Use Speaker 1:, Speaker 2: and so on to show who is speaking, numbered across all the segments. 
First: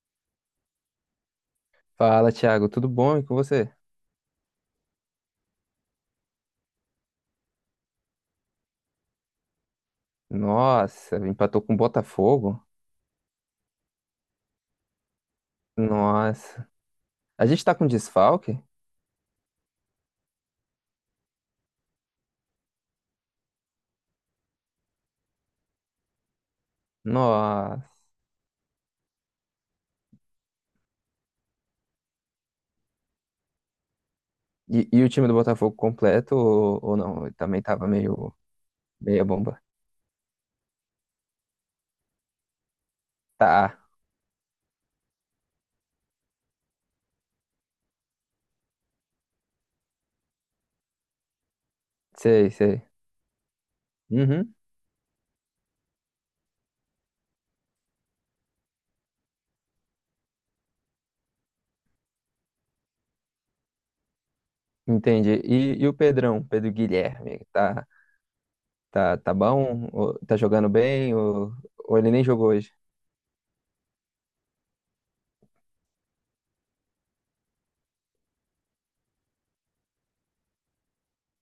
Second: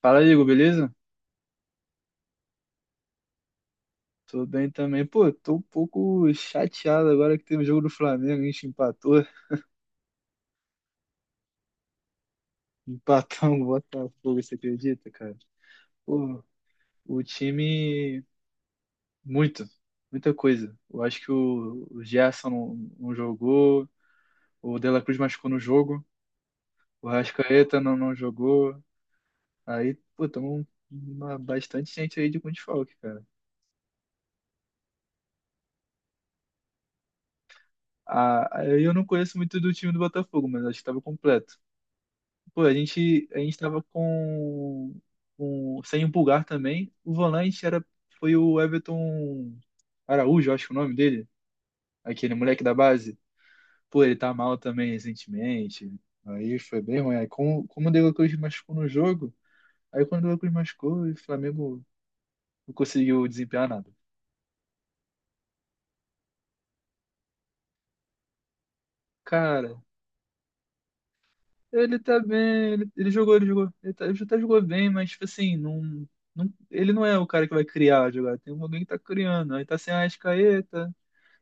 Speaker 1: Fala, Igor, beleza?
Speaker 2: Fala, Thiago, tudo bom? E com você?
Speaker 1: Tô bem também. Pô, tô um pouco chateado agora que teve o jogo do Flamengo, a gente empatou.
Speaker 2: Nossa, empatou com o Botafogo?
Speaker 1: Empatamos o Botafogo, você acredita, cara? Pô,
Speaker 2: Nossa.
Speaker 1: o
Speaker 2: A gente tá com
Speaker 1: time,
Speaker 2: desfalque?
Speaker 1: muito, muita coisa. Eu acho que o Gerson não jogou, o De La Cruz machucou no jogo, o Arrascaeta
Speaker 2: Nossa.
Speaker 1: não jogou. Aí, pô, tamo bastante gente aí de com desfalque, cara.
Speaker 2: E o time do Botafogo completo ou não? Ele também tava meio
Speaker 1: Ah, aí eu não
Speaker 2: meia
Speaker 1: conheço muito
Speaker 2: bomba.
Speaker 1: do time do Botafogo, mas acho que tava completo. Pô, a gente
Speaker 2: Tá,
Speaker 1: tava sem o Pulgar também. O volante era, foi o Everton Araújo, acho que é o nome dele. Aquele
Speaker 2: sei,
Speaker 1: moleque da
Speaker 2: sei.
Speaker 1: base. Pô, ele tá
Speaker 2: Uhum,
Speaker 1: mal também recentemente. Aí foi bem ruim. Aí, como o De La Cruz machucou no jogo, aí quando o De La Cruz machucou, o Flamengo não conseguiu desempenhar nada.
Speaker 2: entendi. E o Pedrão, Pedro Guilherme, tá
Speaker 1: Cara,
Speaker 2: bom? Ou tá jogando bem?
Speaker 1: ele
Speaker 2: Ou ele
Speaker 1: tá
Speaker 2: nem jogou
Speaker 1: bem,
Speaker 2: hoje?
Speaker 1: ele jogou. Ele até jogou bem, mas, tipo assim, ele não é o cara que vai criar a jogada. Tem alguém que tá criando. Aí tá sem a Arrascaeta.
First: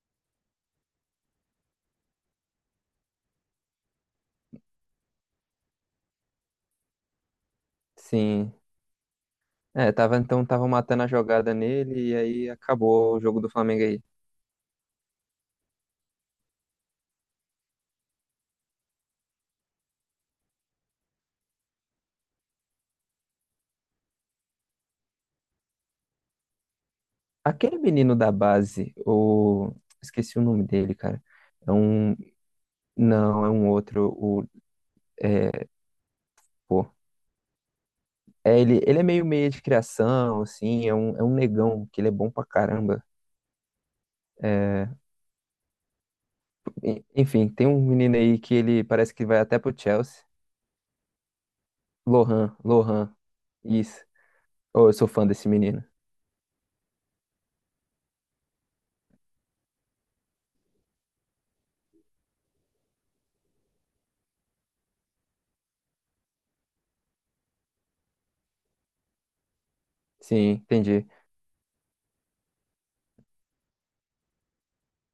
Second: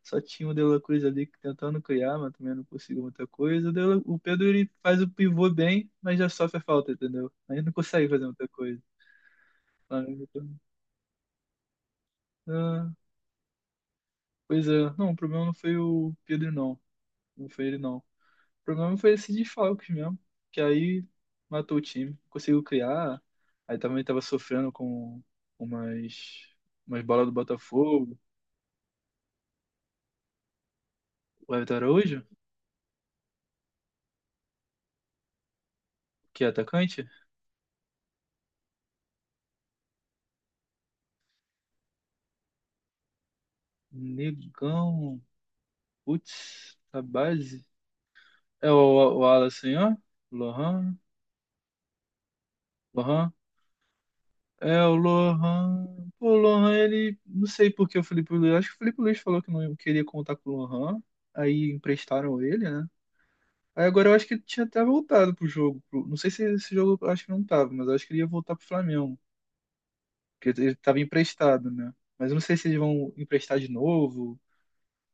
Speaker 1: Só tinha o De La Cruz ali que tentando criar, mas também não conseguiu muita coisa. O Pedro ele faz o pivô bem, mas já sofre a falta, entendeu? Aí não consegue fazer muita
Speaker 2: Sim.
Speaker 1: coisa.
Speaker 2: É, tava, então tava matando a jogada nele e aí
Speaker 1: Ah,
Speaker 2: acabou o jogo do Flamengo aí.
Speaker 1: pois é, não, o problema não foi o Pedro, não. Não foi ele, não. O problema foi esse desfalques mesmo, que aí matou o time. Conseguiu criar, aí também tava sofrendo com umas, umas bolas do
Speaker 2: Aquele menino
Speaker 1: Botafogo.
Speaker 2: da base, o... Esqueci o nome dele, cara.
Speaker 1: O
Speaker 2: É
Speaker 1: Everton
Speaker 2: um...
Speaker 1: Araújo,
Speaker 2: Não, é um outro. O... É...
Speaker 1: que é
Speaker 2: Pô.
Speaker 1: atacante,
Speaker 2: É, ele é meio meio de criação, assim. É um negão, que ele é bom pra caramba. É...
Speaker 1: negão, putz, a
Speaker 2: Enfim,
Speaker 1: base.
Speaker 2: tem um menino aí que
Speaker 1: É o,
Speaker 2: ele parece
Speaker 1: o
Speaker 2: que vai até
Speaker 1: Wallace,
Speaker 2: pro
Speaker 1: ó.
Speaker 2: Chelsea.
Speaker 1: Lohan,
Speaker 2: Lohan, Lohan.
Speaker 1: Lohan.
Speaker 2: Isso.
Speaker 1: É
Speaker 2: Oh, eu
Speaker 1: o
Speaker 2: sou fã desse menino.
Speaker 1: Lohan. Pô, o Lohan, ele. Não sei por que o Felipe Luiz. Acho que o Felipe Luiz falou que não queria contar com o Lohan. Aí emprestaram ele, né? Aí agora eu acho que ele tinha até voltado pro jogo. Não sei se esse jogo eu acho que não tava, mas eu acho que ele ia voltar pro Flamengo.
Speaker 2: Sim,
Speaker 1: Porque ele tava
Speaker 2: entendi.
Speaker 1: emprestado, né? Mas eu não sei se eles vão emprestar de novo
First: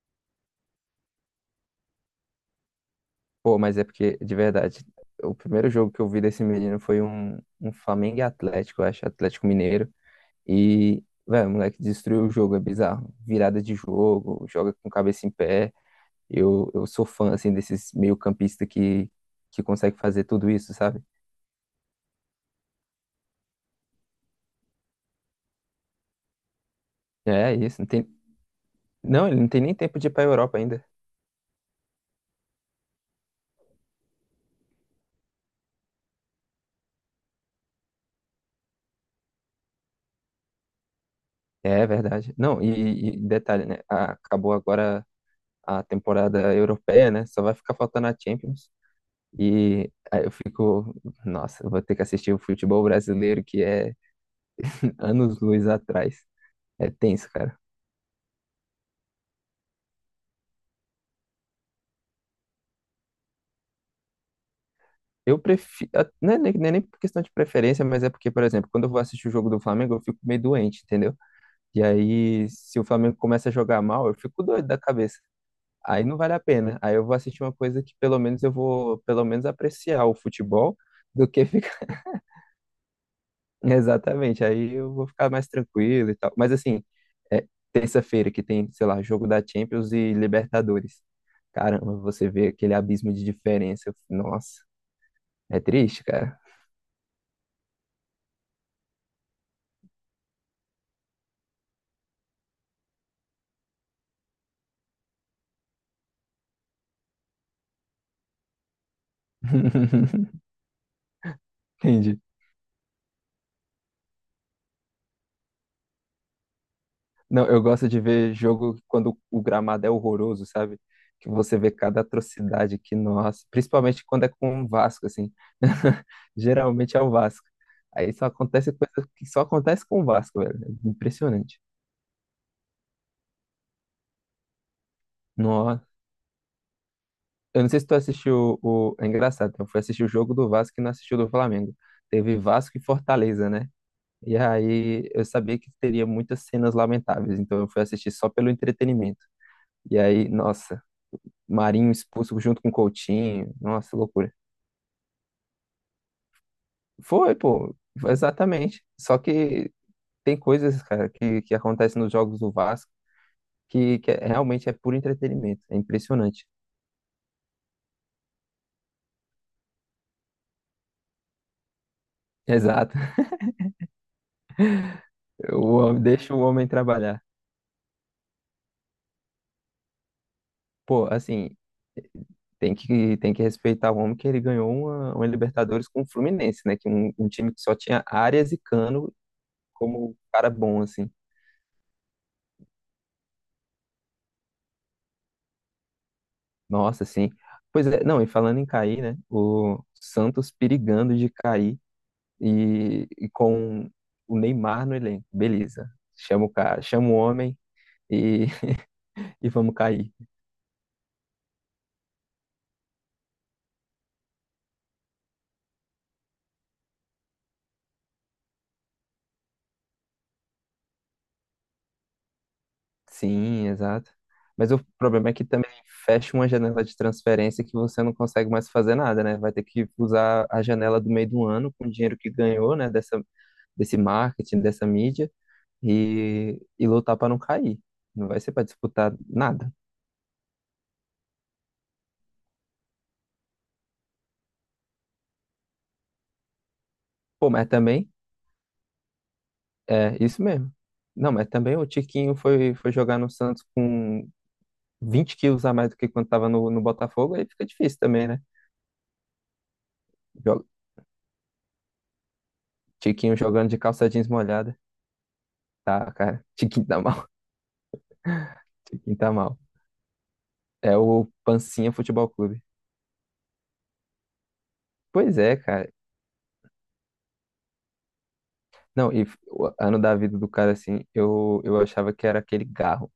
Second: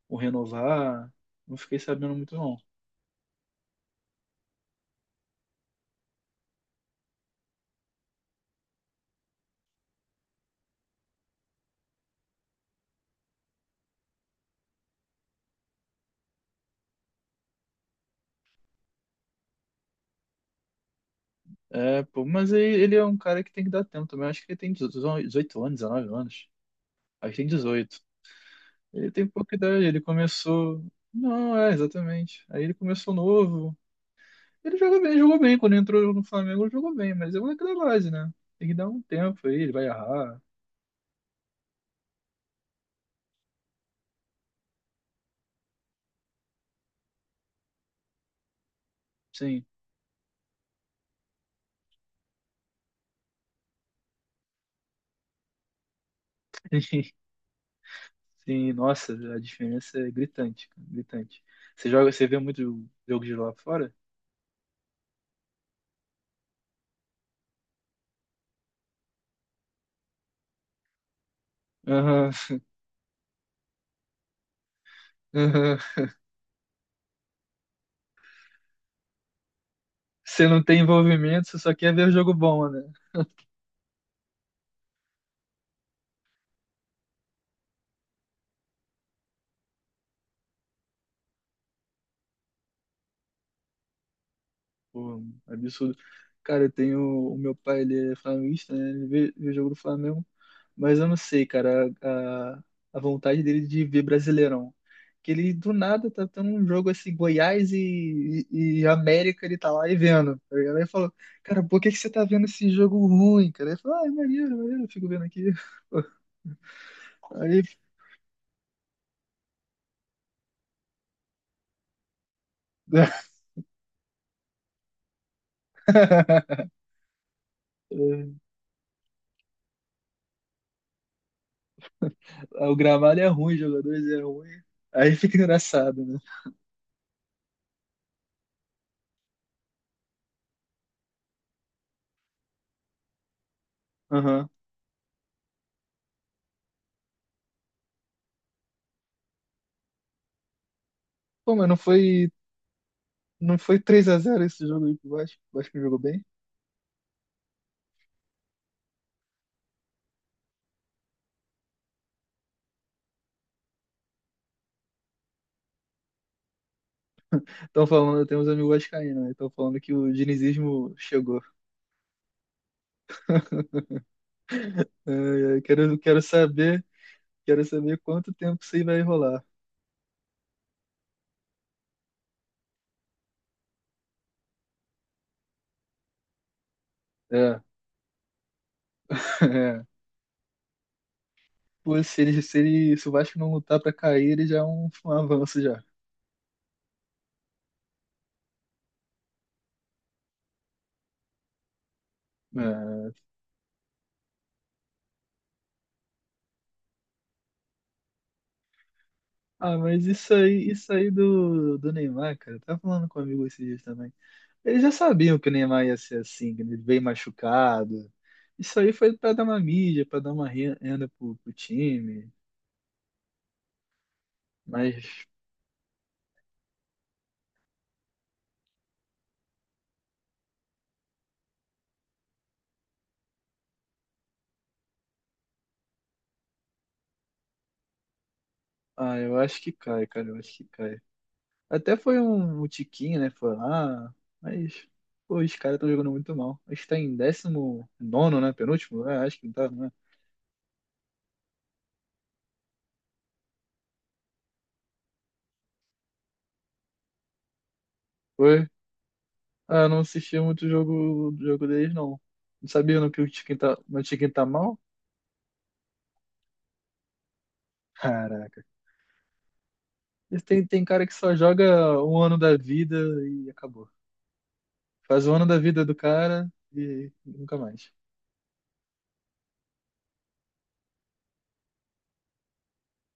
Speaker 1: ou renovar. Não fiquei sabendo muito, não.
Speaker 2: Pô, mas é porque, de verdade, o primeiro jogo que eu vi desse menino foi um Flamengo e Atlético, eu acho, Atlético Mineiro. E, velho, o moleque destruiu o jogo, é bizarro. Virada de jogo, joga com cabeça em pé. Eu sou fã, assim, desses meio-campista que consegue fazer tudo isso, sabe?
Speaker 1: É, pô, mas aí ele é um cara que tem que dar tempo também. Acho que ele tem 18 anos, 19 anos. Aí tem
Speaker 2: É isso, não
Speaker 1: 18.
Speaker 2: tem...
Speaker 1: Ele tem
Speaker 2: Não, ele não
Speaker 1: pouca
Speaker 2: tem nem
Speaker 1: idade,
Speaker 2: tempo
Speaker 1: ele
Speaker 2: de ir pra Europa ainda.
Speaker 1: começou. Não, é, exatamente. Aí ele começou novo. Ele joga bem, jogou bem. Quando entrou no Flamengo, ele jogou bem, mas é aquela base, né? Tem que dar um tempo aí, ele vai errar.
Speaker 2: É verdade. Não, e detalhe, né? Acabou agora a temporada europeia, né? Só vai ficar faltando a Champions.
Speaker 1: Sim.
Speaker 2: E aí eu fico, nossa, eu vou ter que assistir o futebol brasileiro que é anos-luz atrás. É tenso, cara.
Speaker 1: Sim, nossa, a diferença é gritante, cara, gritante. Você joga, você vê muito jogo de lá fora?
Speaker 2: Eu prefiro. Não é nem por questão de preferência, mas é porque, por exemplo, quando eu vou assistir o jogo do Flamengo, eu fico meio doente, entendeu? E
Speaker 1: Aham,
Speaker 2: aí, se o Flamengo começa a jogar mal, eu fico doido da cabeça.
Speaker 1: aham.
Speaker 2: Aí não vale a pena. Aí eu vou assistir uma coisa que pelo menos eu vou, pelo menos apreciar o
Speaker 1: Você não
Speaker 2: futebol
Speaker 1: tem
Speaker 2: do que
Speaker 1: envolvimento, você só
Speaker 2: ficar.
Speaker 1: quer ver o jogo bom, né?
Speaker 2: Exatamente. Aí eu vou ficar mais tranquilo e tal. Mas assim, é terça-feira que tem, sei lá, jogo da Champions e Libertadores. Caramba, você vê aquele abismo de diferença. Nossa,
Speaker 1: Pô,
Speaker 2: é
Speaker 1: absurdo.
Speaker 2: triste, cara.
Speaker 1: Cara, eu tenho. O meu pai, ele é flamenguista, né? Ele vê o jogo do Flamengo. Mas eu não sei, cara, a vontade dele de ver Brasileirão. Que ele do nada tá tendo um jogo assim, Goiás e América, ele tá lá e vendo. Tá ligado? Aí ele falou, cara, por que que você
Speaker 2: Entendi.
Speaker 1: tá vendo esse jogo ruim, cara? Ele falou, ah, é maneiro, eu fico vendo aqui.
Speaker 2: Não, eu
Speaker 1: Aí.
Speaker 2: gosto de ver jogo quando o gramado é horroroso, sabe? Que você vê cada atrocidade que, nossa, principalmente quando é com o Vasco, assim. Geralmente é o Vasco. Aí só
Speaker 1: É,
Speaker 2: acontece coisa que só acontece com o Vasco, velho. É impressionante.
Speaker 1: o gramado é ruim, os jogadores é ruim. Aí fica
Speaker 2: Nossa.
Speaker 1: engraçado, né?
Speaker 2: Eu não sei se tu assistiu o. É engraçado, eu fui assistir o jogo do Vasco e não assisti o do Flamengo. Teve Vasco e Fortaleza, né? E
Speaker 1: Aham.
Speaker 2: aí eu sabia que teria muitas cenas lamentáveis, então eu fui assistir só pelo entretenimento. E aí, nossa.
Speaker 1: Pô, mas não
Speaker 2: Marinho
Speaker 1: foi.
Speaker 2: expulso junto com o Coutinho.
Speaker 1: Não foi
Speaker 2: Nossa,
Speaker 1: três a
Speaker 2: loucura.
Speaker 1: zero esse jogo aí pro Vasco. O Vasco jogou bem.
Speaker 2: Foi, pô, exatamente. Só que tem coisas, cara, que acontecem nos jogos do Vasco que, realmente é puro entretenimento. É impressionante.
Speaker 1: Estão falando, eu tenho uns amigos vascaínos, né? Estão falando que o dinizismo chegou.
Speaker 2: Exato.
Speaker 1: É, é,
Speaker 2: O
Speaker 1: quero,
Speaker 2: homem,
Speaker 1: quero
Speaker 2: deixa o homem
Speaker 1: saber,
Speaker 2: trabalhar.
Speaker 1: quero saber quanto tempo isso aí vai rolar.
Speaker 2: Pô, assim, tem que respeitar o homem que ele ganhou uma Libertadores com o Fluminense, né? Que um time
Speaker 1: É,
Speaker 2: que só tinha Arias e Cano
Speaker 1: é.
Speaker 2: como um cara bom, assim.
Speaker 1: Pô, se o Vasco não lutar pra cair, ele já é um avanço já.
Speaker 2: Nossa, assim. Pois é, não, e falando em cair, né? O Santos perigando de cair. e,
Speaker 1: É.
Speaker 2: e com o Neymar no elenco. Beleza. Chama o cara, chama o homem e, e vamos
Speaker 1: Ah, mas
Speaker 2: cair.
Speaker 1: isso aí do Neymar, cara, eu tava falando com um amigo esses dias também. Eles já sabiam que o Neymar ia ser assim, que ele veio machucado. Isso aí foi pra dar uma mídia, pra dar uma renda pro time.
Speaker 2: Sim, exato. Mas o
Speaker 1: Mas,
Speaker 2: problema é que também fecha uma janela de transferência que você não consegue mais fazer nada, né? Vai ter que usar a janela do meio do ano com o dinheiro que ganhou, né? Dessa, desse marketing, dessa mídia e lutar para não cair. Não vai ser para disputar
Speaker 1: ah, eu acho
Speaker 2: nada.
Speaker 1: que cai, cara, eu acho que cai. Até foi um tiquinho, né? Foi lá, mas, pô, os caras estão jogando muito mal. Acho que tá em
Speaker 2: Pô, mas
Speaker 1: décimo
Speaker 2: também
Speaker 1: nono, né? Penúltimo? É, acho que não tá, né?
Speaker 2: é isso mesmo. Não, mas também o Tiquinho foi, foi jogar no Santos com 20 quilos a mais do que quando estava no, no Botafogo, aí fica difícil também, né?
Speaker 1: Foi. Ah, eu não assisti muito
Speaker 2: Joga-
Speaker 1: o jogo deles, não. Não sabia não que o
Speaker 2: Tiquinho
Speaker 1: tiquinho
Speaker 2: jogando de
Speaker 1: tá, meu
Speaker 2: calça jeans
Speaker 1: tiquinho tá mal?
Speaker 2: molhada. Tá, cara. Tiquinho tá mal.
Speaker 1: Caraca.
Speaker 2: Tiquinho tá mal.
Speaker 1: Tem
Speaker 2: É
Speaker 1: cara que
Speaker 2: o
Speaker 1: só
Speaker 2: Pancinha
Speaker 1: joga um
Speaker 2: Futebol
Speaker 1: ano da
Speaker 2: Clube.
Speaker 1: vida e acabou. Faz um
Speaker 2: Pois
Speaker 1: ano
Speaker 2: é,
Speaker 1: da vida
Speaker 2: cara.
Speaker 1: do cara e nunca mais.
Speaker 2: Não, o ano da vida do cara, assim, eu achava que era aquele Garro,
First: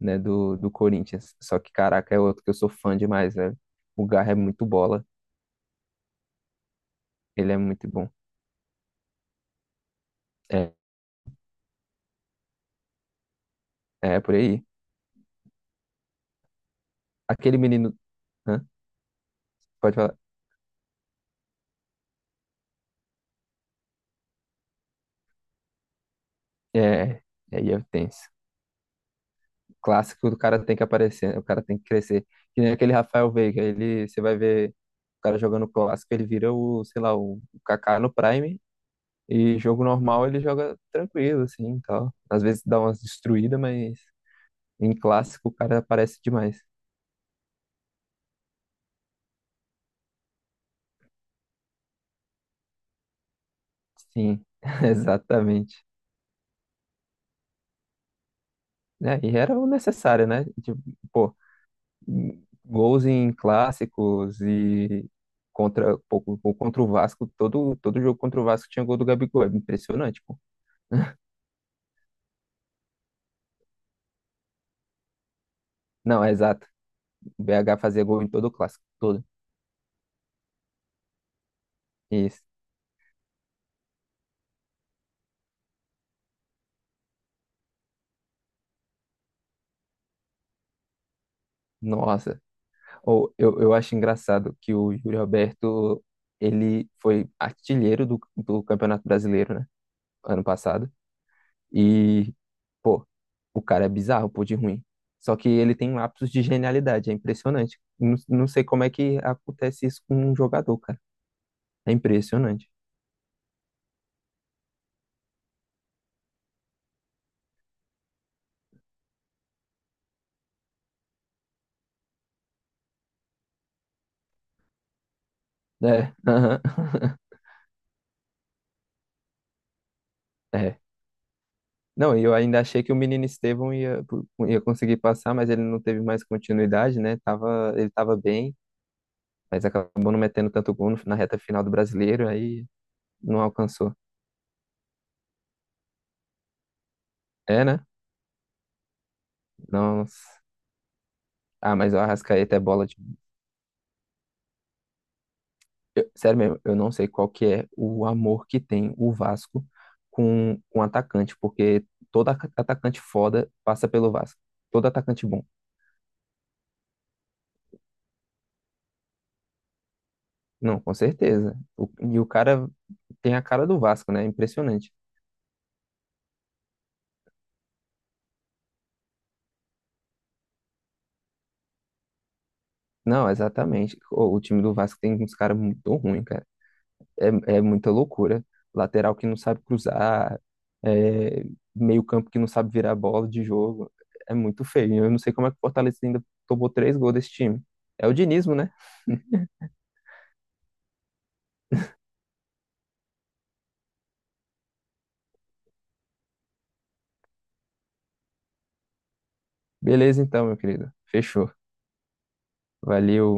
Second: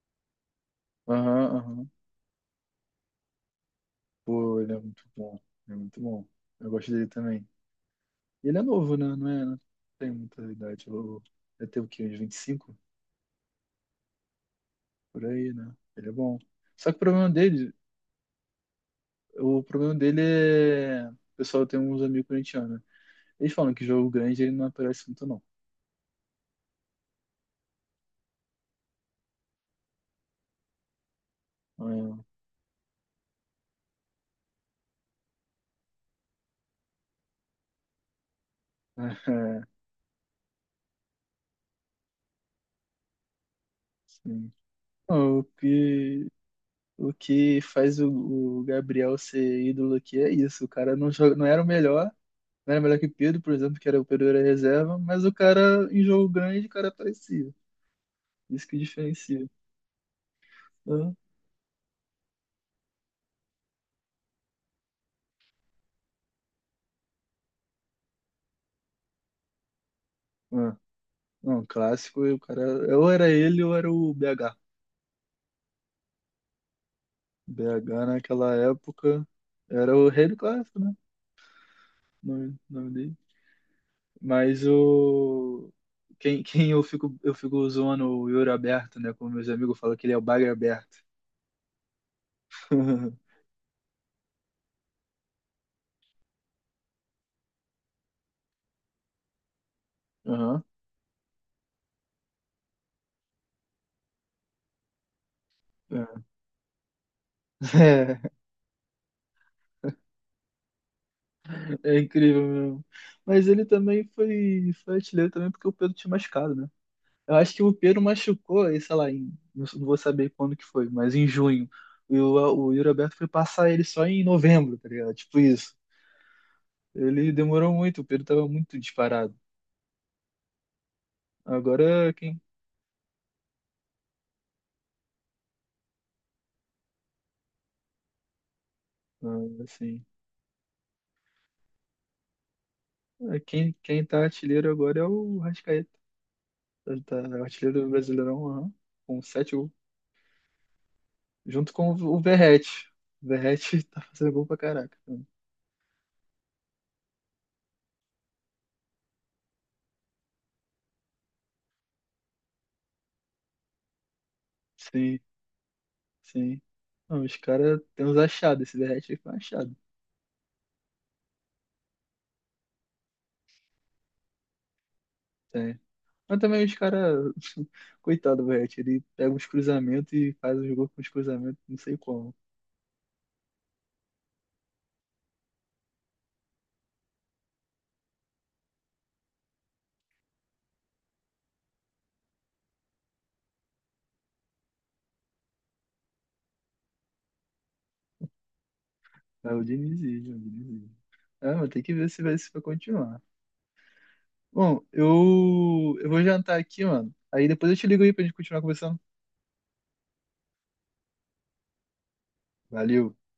Speaker 2: né, do, do Corinthians.
Speaker 1: Aham,
Speaker 2: Só que,
Speaker 1: aham.
Speaker 2: caraca, é outro que eu sou fã demais, velho. O Garro é
Speaker 1: Pô,
Speaker 2: muito
Speaker 1: ele é muito
Speaker 2: bola.
Speaker 1: bom. Ele é muito bom. Eu gosto dele também.
Speaker 2: Ele é muito bom.
Speaker 1: E ele é novo, né? Não é, não tem muita
Speaker 2: É,
Speaker 1: idade. Ele deve ter o quê? Uns 25.
Speaker 2: é por aí.
Speaker 1: Por aí, né? Ele é bom. Só que o problema
Speaker 2: Aquele
Speaker 1: dele,
Speaker 2: menino. Hã?
Speaker 1: o
Speaker 2: Pode
Speaker 1: problema
Speaker 2: falar.
Speaker 1: dele é. O pessoal tem uns amigos corintianos, né? Eles falam que jogo grande ele não aparece muito, não.
Speaker 2: É, é tenso. Clássico do cara tem que aparecer, né? O cara tem que crescer. Que nem aquele Rafael Veiga, ele, você vai ver o cara jogando clássico, ele vira o, sei lá, o Kaká no Prime,
Speaker 1: É,
Speaker 2: e
Speaker 1: é,
Speaker 2: jogo normal ele joga tranquilo, assim, e tal. Às vezes dá umas destruídas, mas
Speaker 1: sim.
Speaker 2: em
Speaker 1: Não, o
Speaker 2: clássico o cara aparece
Speaker 1: que,
Speaker 2: demais.
Speaker 1: o que faz o Gabriel ser ídolo aqui é isso. O cara não joga, não era o melhor, não era melhor que o Pedro, por exemplo, que era o Pedro era
Speaker 2: Sim,
Speaker 1: reserva, mas o
Speaker 2: exatamente.
Speaker 1: cara em jogo grande, o cara aparecia. Isso que
Speaker 2: Né e
Speaker 1: diferencia,
Speaker 2: era o necessário, né? Tipo,
Speaker 1: né?
Speaker 2: pô, gols em clássicos e contra, pô, pô, contra o Vasco, todo jogo contra o Vasco tinha gol do Gabigol, é impressionante.
Speaker 1: É. Não, um clássico, e o cara, ou era ele ou era o BH.
Speaker 2: Não, é exato. O BH fazia
Speaker 1: BH
Speaker 2: gol em todo o
Speaker 1: naquela
Speaker 2: clássico,
Speaker 1: época
Speaker 2: todo.
Speaker 1: era o rei do clássico, né? O
Speaker 2: Isso.
Speaker 1: Nome, o nome dele. Mas quem eu fico zoando o Yuri Alberto, né? Como meus amigos falam que ele é o Bagre Aberto.
Speaker 2: Nossa. Ou eu acho engraçado que o Yuri Alberto, ele foi artilheiro do, do Campeonato Brasileiro, né? Ano
Speaker 1: Aham.
Speaker 2: passado. E, pô, o cara é bizarro, pô, de ruim. Só que ele tem lapsos de genialidade, é impressionante. Não,
Speaker 1: É,
Speaker 2: não sei como é que acontece isso com um jogador, cara. É
Speaker 1: é incrível
Speaker 2: impressionante.
Speaker 1: mesmo. Mas ele também foi artilheiro também porque o Pedro tinha machucado, né? Eu acho que o Pedro machucou, aí, sei lá, não vou saber quando que foi, mas em junho. E o Yuri Alberto foi passar ele só em novembro, tá ligado? Tipo isso.
Speaker 2: É, aham.
Speaker 1: Ele demorou muito, o Pedro tava muito disparado.
Speaker 2: É,
Speaker 1: Agora
Speaker 2: não, e eu
Speaker 1: quem,
Speaker 2: ainda achei que o menino Estevão ia, ia conseguir passar, mas ele não teve mais continuidade, né? Tava, ele tava bem,
Speaker 1: ah,
Speaker 2: mas
Speaker 1: assim,
Speaker 2: acabou não metendo tanto gol na reta final do Brasileiro, aí
Speaker 1: é
Speaker 2: não
Speaker 1: quem,
Speaker 2: alcançou.
Speaker 1: quem tá artilheiro agora é o Rascaeta. Ele tá
Speaker 2: É, né?
Speaker 1: artilheiro do Brasileirão, aham, com 7 gols.
Speaker 2: Nossa.
Speaker 1: Junto
Speaker 2: Ah,
Speaker 1: com
Speaker 2: mas o
Speaker 1: o
Speaker 2: Arrascaeta é bola
Speaker 1: Verratti.
Speaker 2: de...
Speaker 1: O Verratti tá fazendo gol pra caraca.
Speaker 2: sério mesmo, eu não sei qual que é o amor que tem o Vasco com um atacante, porque todo atacante foda passa pelo Vasco. Todo
Speaker 1: Sim,
Speaker 2: atacante bom.
Speaker 1: sim. Não, os caras têm uns achados, esse Verratti aí foi um achado.
Speaker 2: Não, com certeza. O- e o cara tem a cara do Vasco, né? É impressionante.
Speaker 1: Tem, Mas também os caras, coitado, do Verratti, ele pega uns cruzamentos e faz os gols com os cruzamentos, não sei como.
Speaker 2: Não, exatamente. O time do Vasco tem uns caras muito ruins, cara. É, é muita loucura. Lateral que não sabe cruzar, é, meio-campo que não sabe virar bola de jogo. É muito feio. Eu não sei como é que o Fortaleza ainda tomou três gols desse time. É o dinismo, né?
Speaker 1: É o Diniz, é o Diniz. É, mas tem que ver se vai continuar. Bom, eu vou jantar aqui, mano. Aí depois eu te ligo aí pra gente continuar conversando.
Speaker 2: Beleza, então, meu querido. Fechou.
Speaker 1: Valeu.
Speaker 2: Valeu.